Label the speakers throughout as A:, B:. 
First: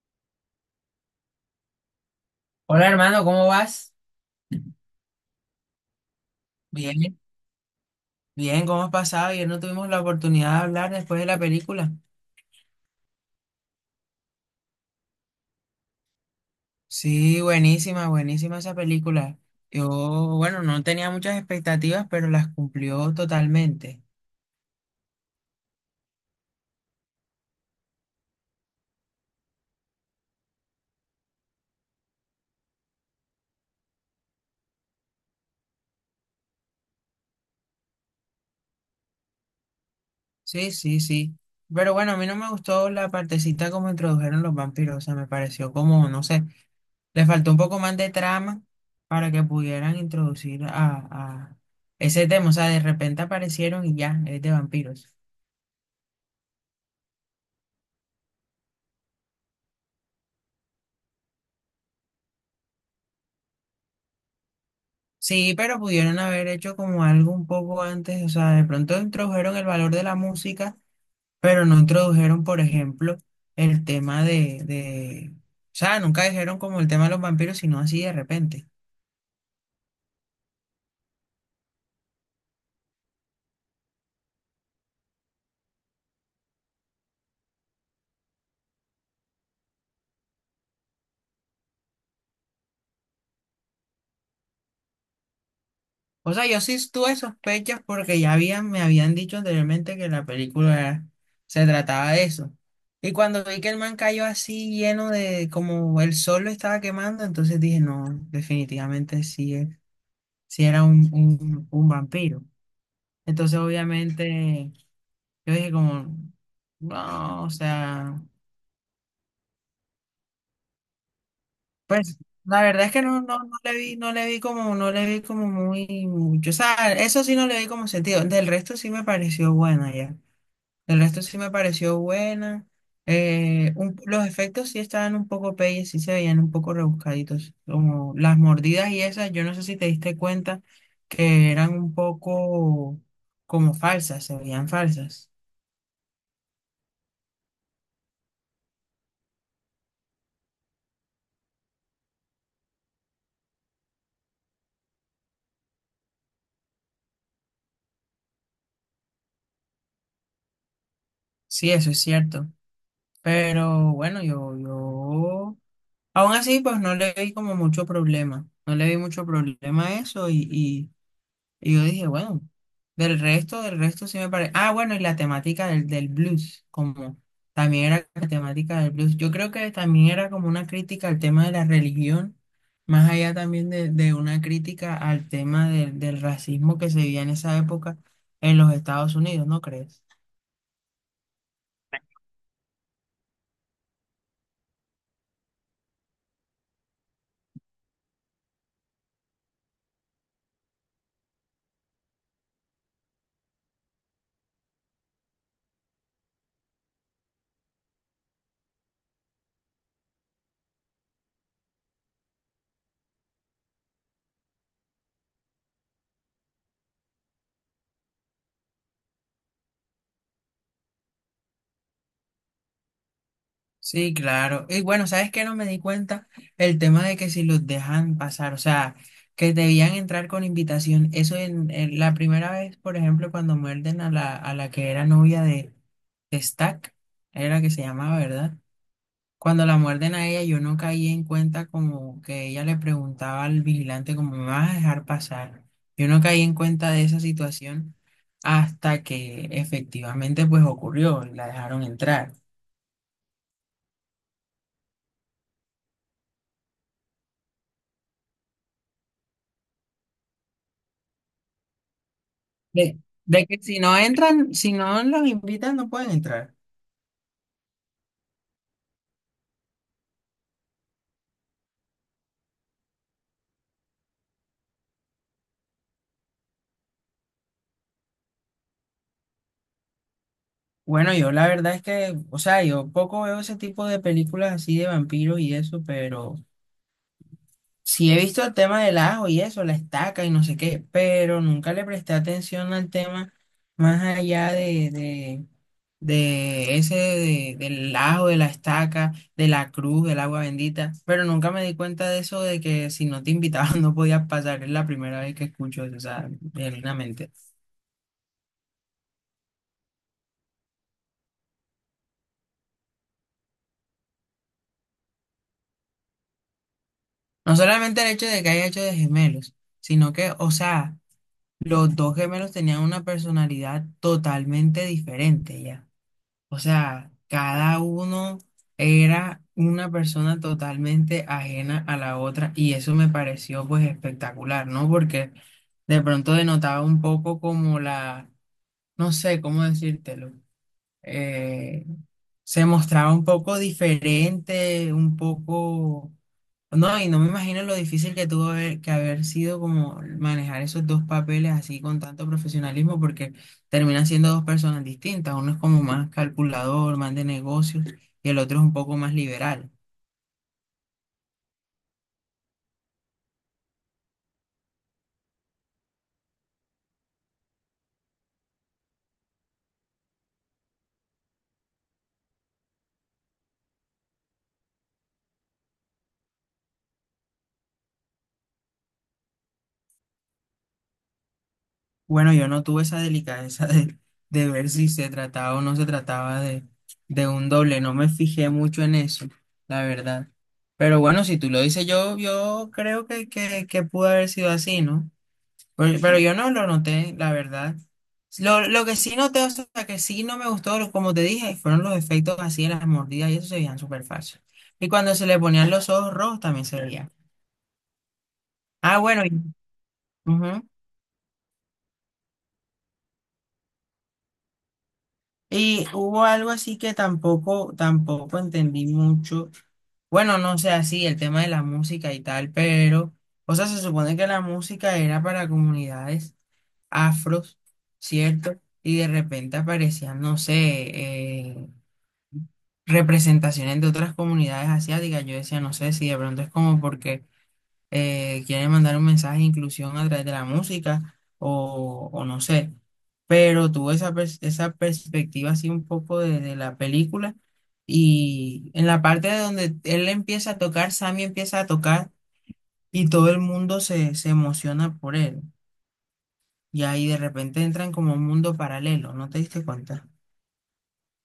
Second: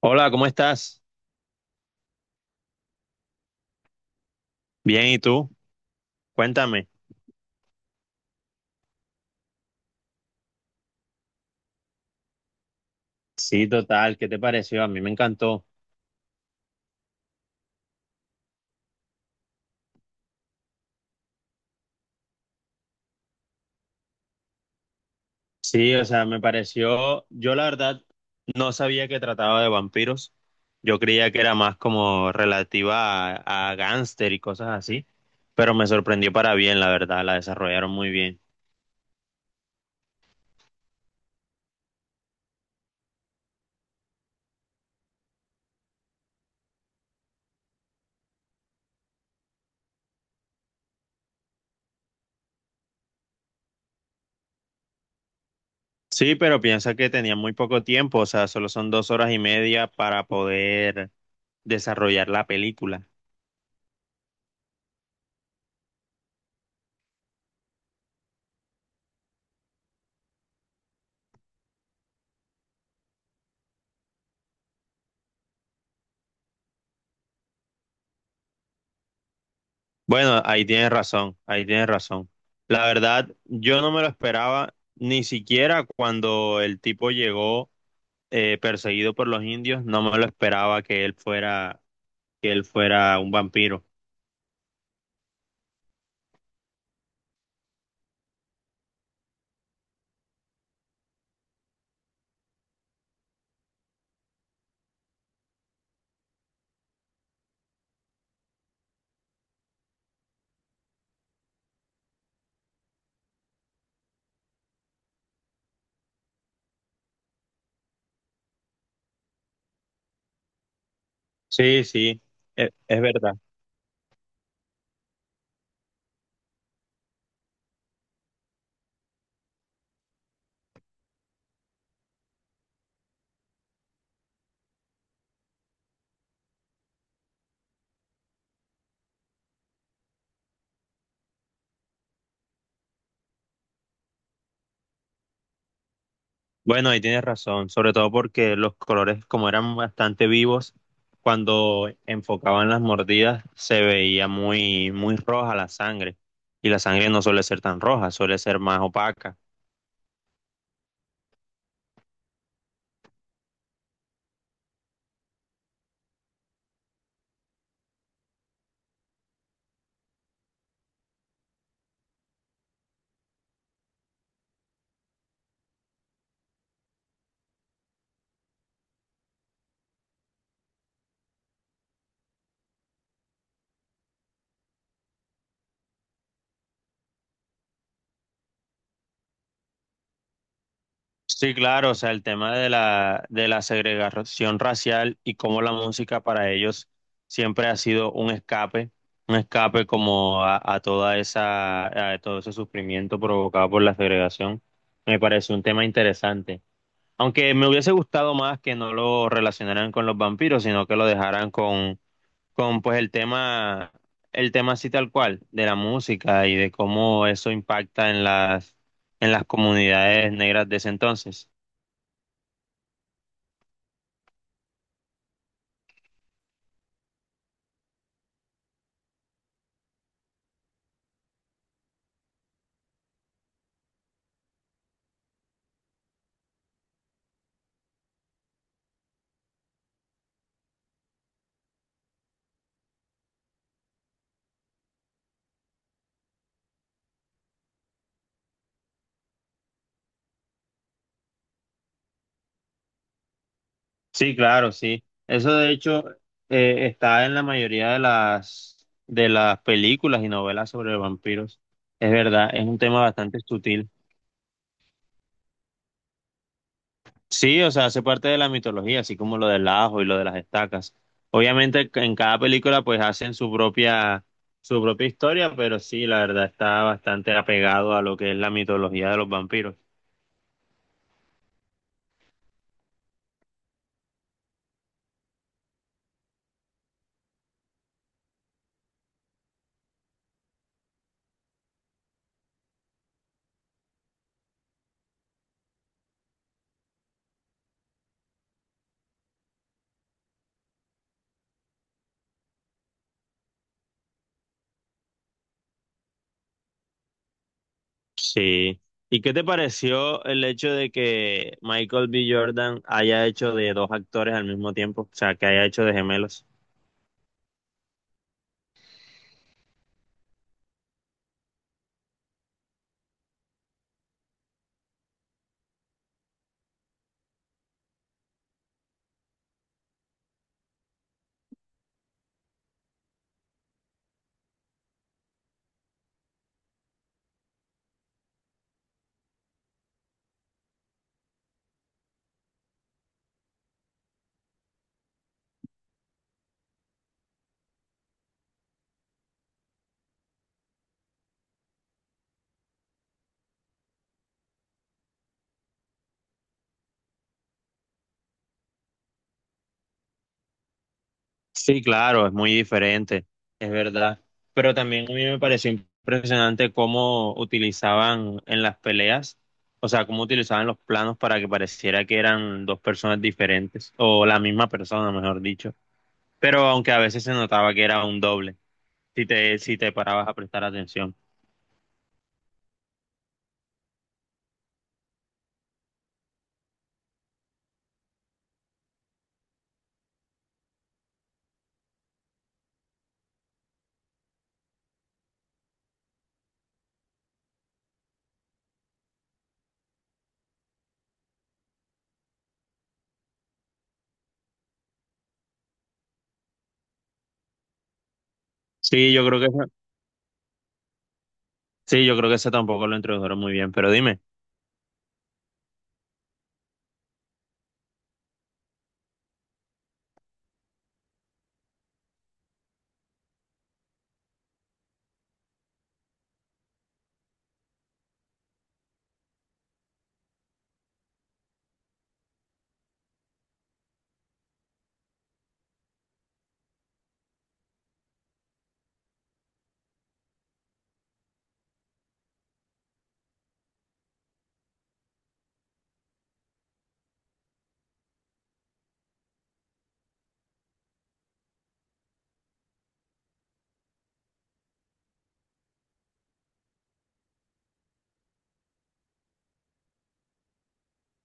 A: Hola, ¿cómo estás?
B: Hola hermano, ¿cómo vas?
A: Bien, ¿y tú? Cuéntame.
B: Bien, bien, ¿cómo has pasado? Ayer no tuvimos la oportunidad de hablar después de la película.
A: Sí, total, ¿qué te pareció? A mí me encantó.
B: Sí, buenísima, buenísima esa película. Yo, bueno, no tenía muchas expectativas, pero las cumplió totalmente.
A: Sí, o sea, me pareció, yo la verdad no sabía que trataba de vampiros. Yo creía que era más como relativa a gángster y cosas así, pero me sorprendió para bien, la verdad, la desarrollaron muy bien.
B: Sí, sí, sí. Pero bueno, a mí no me gustó la partecita como introdujeron los vampiros. O sea, me pareció como, no sé, le faltó un poco más de trama para que pudieran introducir a ese tema. O sea, de repente aparecieron y ya, es de vampiros.
A: Sí, pero piensa que tenía muy poco tiempo, o sea, solo son 2 horas y media para poder desarrollar la película.
B: Sí, pero pudieron haber hecho como algo un poco antes, o sea, de pronto introdujeron el valor de la música, pero no introdujeron, por ejemplo, el tema de, o sea, nunca dijeron como el tema de los vampiros, sino así de repente.
A: Bueno, ahí tienes razón, ahí tienes razón. La verdad, yo no me lo esperaba, ni siquiera cuando el tipo llegó perseguido por los indios, no me lo esperaba que él fuera, un vampiro.
B: O sea, yo sí tuve sospechas porque ya me habían dicho anteriormente que la película se trataba de eso. Y cuando vi que el man cayó así lleno de, como el sol lo estaba quemando, entonces dije, no, definitivamente sí, sí era un vampiro. Entonces, obviamente, yo dije como, no, o sea,
A: Sí,
B: pues
A: sí,
B: la verdad es
A: es
B: que no,
A: verdad.
B: no, no le vi, no le vi como, no le vi como muy mucho. O sea, eso sí no le vi como sentido. Del resto sí me pareció buena ya. Del resto sí me pareció buena. Los efectos sí estaban un poco peyes, sí se veían un poco rebuscaditos. Como las mordidas y esas, yo no sé si te diste cuenta que eran un poco como falsas, se veían falsas.
A: Bueno, ahí tienes razón, sobre todo porque los colores, como eran bastante vivos, cuando enfocaban las mordidas, se veía muy, muy roja la sangre. Y la sangre no suele ser tan roja, suele ser más opaca.
B: Sí, eso es cierto. Pero bueno, yo, aún así, pues no le vi como mucho problema. No le vi mucho problema a eso y yo dije, bueno, del resto sí me parece. Ah, bueno, y la temática del blues, como también era la temática del blues. Yo creo que también era como una crítica al tema de la religión, más allá también de una crítica al tema del racismo que se vivía en esa época en los Estados Unidos, ¿no crees?
A: Sí, claro, o sea, el tema de la segregación racial y cómo la música para ellos siempre ha sido un escape como a todo ese sufrimiento provocado por la segregación, me parece un tema interesante. Aunque me hubiese gustado más que no lo relacionaran con los vampiros, sino que lo dejaran con pues el tema, así tal cual, de la música y de cómo eso impacta en las comunidades negras de ese entonces.
B: Sí, claro. Y bueno, ¿sabes qué? No me di cuenta el tema de que si los dejan pasar, o sea, que debían entrar con invitación. Eso en la primera vez, por ejemplo, cuando muerden a la que era novia de Stack, era que se llamaba, ¿verdad? Cuando la muerden a ella, yo no caí en cuenta como que ella le preguntaba al vigilante como, ¿me vas a dejar pasar? Yo no caí en cuenta de esa situación hasta que efectivamente pues ocurrió, la dejaron entrar.
A: Sí, claro, sí. Eso de hecho está en la mayoría de las películas y novelas sobre vampiros. Es verdad, es un
B: De,
A: tema bastante
B: de que si
A: sutil.
B: no entran, si no los invitan, no pueden entrar.
A: Sí, o sea, hace parte de la mitología, así como lo del ajo y lo de las estacas. Obviamente en cada película pues hacen su propia historia, pero sí, la verdad está bastante apegado a lo que es la mitología de los vampiros.
B: Bueno, yo la verdad es que, o sea, yo poco veo ese tipo de películas así de vampiros y eso, pero sí he visto el tema del ajo y eso, la estaca y no sé qué, pero nunca le presté atención al tema más allá de ese, del ajo, de la estaca, de la cruz, del agua bendita, pero nunca me di cuenta de eso, de que si no te invitaban no podías pasar, es la primera vez que escucho eso, o sea, genuinamente.
A: Sí. ¿Y qué te pareció el hecho de que Michael B. Jordan haya hecho de dos actores al mismo tiempo? O sea, que haya hecho de gemelos.
B: No solamente el hecho de que haya hecho de gemelos, sino que, o sea, los dos gemelos tenían una personalidad totalmente diferente ya. O sea, cada uno era una persona totalmente ajena a la otra y eso me pareció pues espectacular, ¿no? Porque de pronto denotaba un poco no sé cómo decírtelo, eh, se mostraba un poco diferente, un poco no, y no me imagino lo difícil que que haber sido como manejar esos dos papeles así con tanto profesionalismo, porque terminan siendo dos personas distintas. Uno es como más calculador, más de negocios, y el otro es un poco más liberal.
A: Sí, claro, es muy diferente, es verdad. Pero también a mí me pareció impresionante cómo utilizaban en las peleas, o sea, cómo utilizaban los planos para que pareciera que eran dos personas diferentes, o la misma persona, mejor dicho. Pero aunque a veces se notaba que era un doble, si te parabas a prestar atención.
B: Bueno, yo no tuve esa delicadeza de, ver si se trataba o no se trataba de un doble. No me fijé mucho en eso, la verdad. Pero bueno, si tú lo dices, yo creo que pudo haber sido así, ¿no? Oye, pero yo no lo noté, la verdad. Lo que sí noté, o sea, que sí no me gustó, como te dije, fueron los efectos así de las mordidas y eso se veían súper fácil. Y cuando se le ponían los ojos rojos también se veía. Ah,
A: Sí,
B: bueno,
A: yo creo que
B: ujú.
A: Sí, yo creo que ese tampoco lo introdujeron muy bien, pero dime.
B: Y hubo algo así que tampoco entendí mucho. Bueno, no sé, así el tema de la música y tal, pero, o sea, se supone que la música era para comunidades afros, ¿cierto? Y de repente aparecían, no sé, representaciones de otras comunidades asiáticas. Yo decía, no sé si de pronto es como porque quieren mandar un mensaje de inclusión a través de la música o no sé. Pero tuve esa perspectiva así un poco de la película y en la parte de donde él empieza a tocar, Sammy empieza a tocar y todo el mundo se emociona por él. Y ahí de repente entran como un mundo paralelo, ¿no te diste cuenta?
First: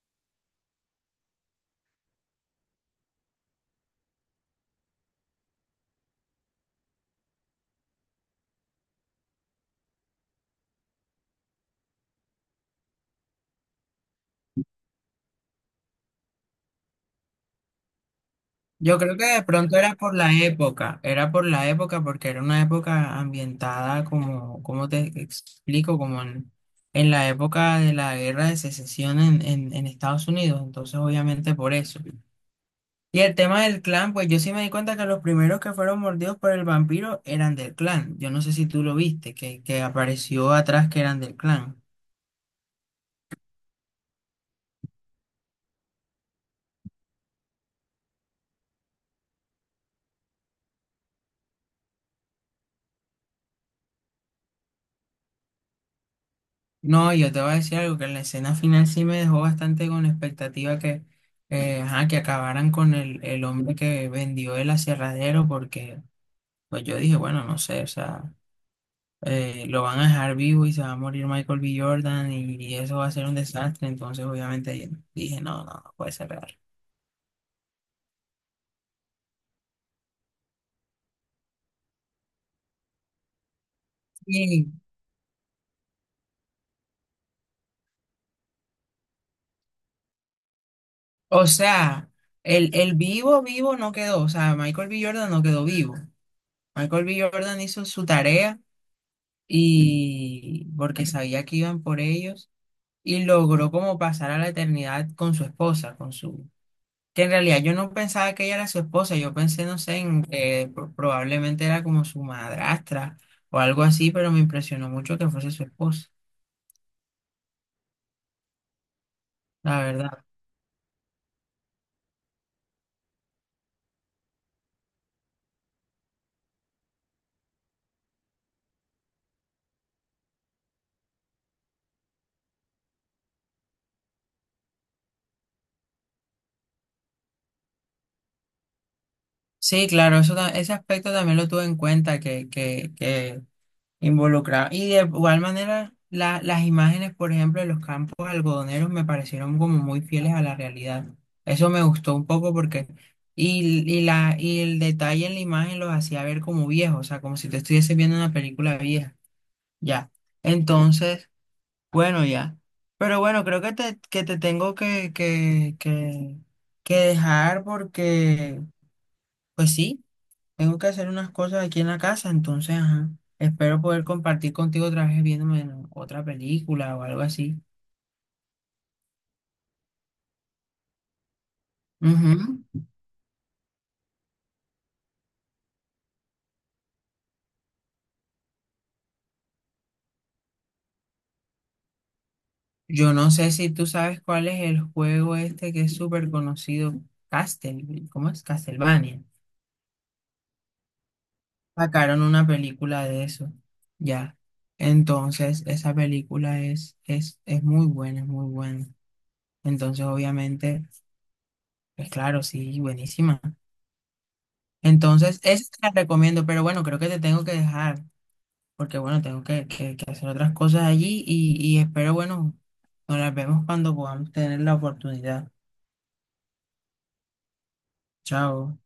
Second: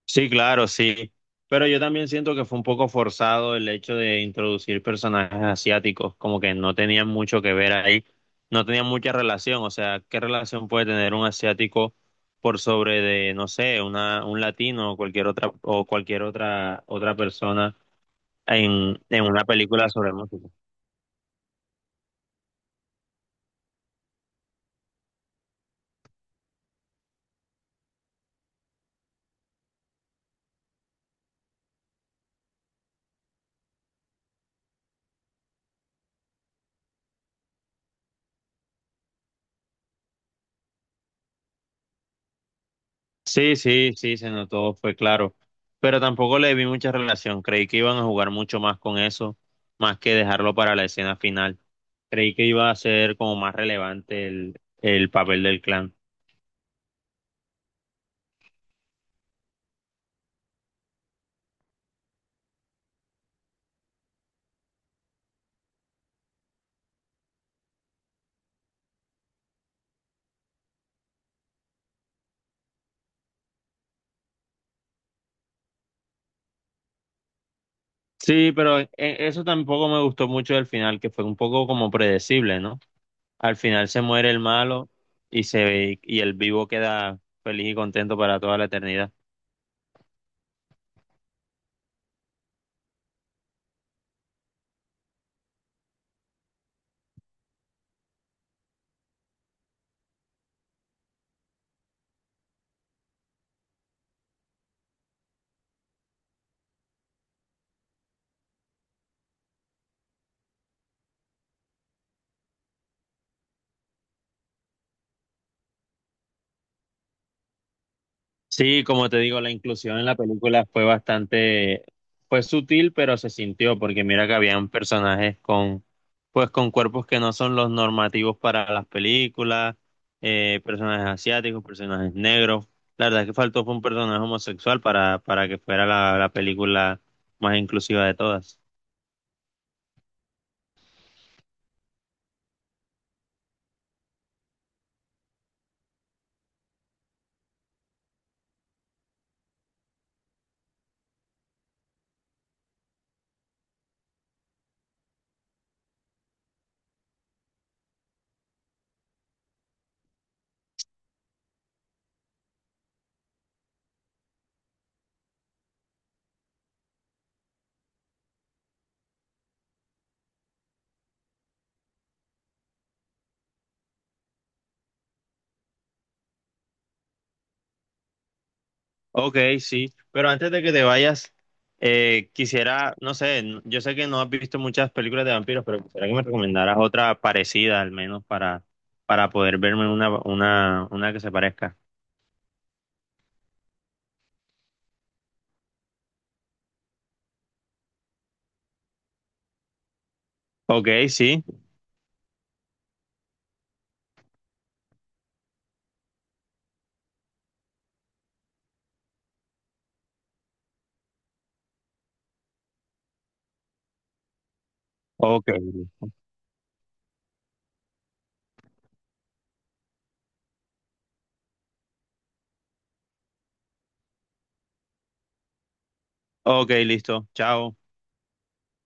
A: Sí, claro, sí. Pero yo también siento que fue un poco forzado el hecho de introducir personajes asiáticos, como que no tenían mucho que ver ahí, no tenían mucha relación. O sea, ¿qué relación puede tener un asiático por sobre de, no sé, un latino o cualquier otra, otra persona
B: Yo
A: en,
B: creo
A: en
B: que de
A: una
B: pronto
A: película
B: era
A: sobre
B: por la
A: música?
B: época, era por la época porque era una época ambientada como, cómo te explico, como en la época de la guerra de secesión en Estados Unidos, entonces obviamente por eso. Y el tema del clan, pues yo sí me di cuenta que los primeros que fueron mordidos por el vampiro eran del clan. Yo no sé si tú lo viste, que apareció atrás que eran del clan.
A: Sí, sí, sí, se notó, fue claro. Pero tampoco le vi mucha relación. Creí que iban a jugar mucho más con eso, más que dejarlo para la escena final. Creí que iba a ser como más relevante el papel del clan.
B: No, yo te voy a decir algo, que en la escena final sí me dejó bastante con expectativa ajá, que acabaran con el hombre que vendió el aserradero, porque pues yo dije, bueno, no sé, o sea, lo van a dejar vivo y se va a morir Michael B. Jordan y eso va a ser un desastre, entonces obviamente dije, no, no, no puede ser real.
A: Sí, pero eso tampoco me gustó mucho del final, que fue un poco como predecible, ¿no? Al final se muere el
B: sí
A: malo y se ve, y el vivo queda feliz y contento para toda la eternidad.
B: o sea, el vivo no quedó, o sea, Michael B. Jordan no quedó vivo. Michael B. Jordan hizo su tarea y porque sabía que iban por ellos. Y logró como pasar a la eternidad con su esposa, con su... Que en realidad yo no pensaba que ella era su esposa, yo pensé, no sé, en que probablemente era como su madrastra o algo así, pero me impresionó mucho que fuese su esposa,
A: Sí, como te digo, la
B: la
A: inclusión en la
B: verdad.
A: película fue bastante, fue sutil, pero se sintió, porque mira que habían personajes con, pues con cuerpos que no son los normativos para las películas, personajes asiáticos, personajes negros. La verdad es que faltó fue un personaje homosexual para que fuera la película más inclusiva de todas.
B: Sí, claro, eso, ese aspecto también lo tuve en cuenta, que involucrado. Y de igual manera, las imágenes, por ejemplo, de los campos algodoneros me parecieron como muy fieles a la realidad. Eso me gustó un poco porque, y el detalle en la imagen los hacía ver como viejos, o sea, como si te estuviese viendo una película vieja. Ya. Entonces, bueno, ya. Pero bueno, creo que te, tengo que dejar porque, pues sí. Tengo que hacer unas cosas aquí en la casa, entonces, ajá. Espero poder compartir contigo otra vez viéndome otra película o algo así.
A: Ok, sí, pero antes de que te vayas,
B: Ujú.
A: quisiera, no sé, yo sé que no has visto muchas películas de vampiros, pero quisiera que me recomendaras otra parecida al menos para poder verme una que se parezca.
B: Yo no sé si tú sabes cuál es el juego este que es súper conocido, Castle, ¿cómo es? Castlevania.
A: Ok, sí,
B: Sacaron una película de eso, ya. Entonces, esa película es muy buena, es muy buena. Entonces, obviamente, pues claro, sí, buenísima. Entonces,
A: ok,
B: esa te la recomiendo, pero bueno, creo que te tengo que dejar. Porque bueno, tengo que hacer otras cosas allí y espero, bueno, nos las vemos cuando podamos tener la oportunidad.
A: ok, listo, chao.
B: Chao.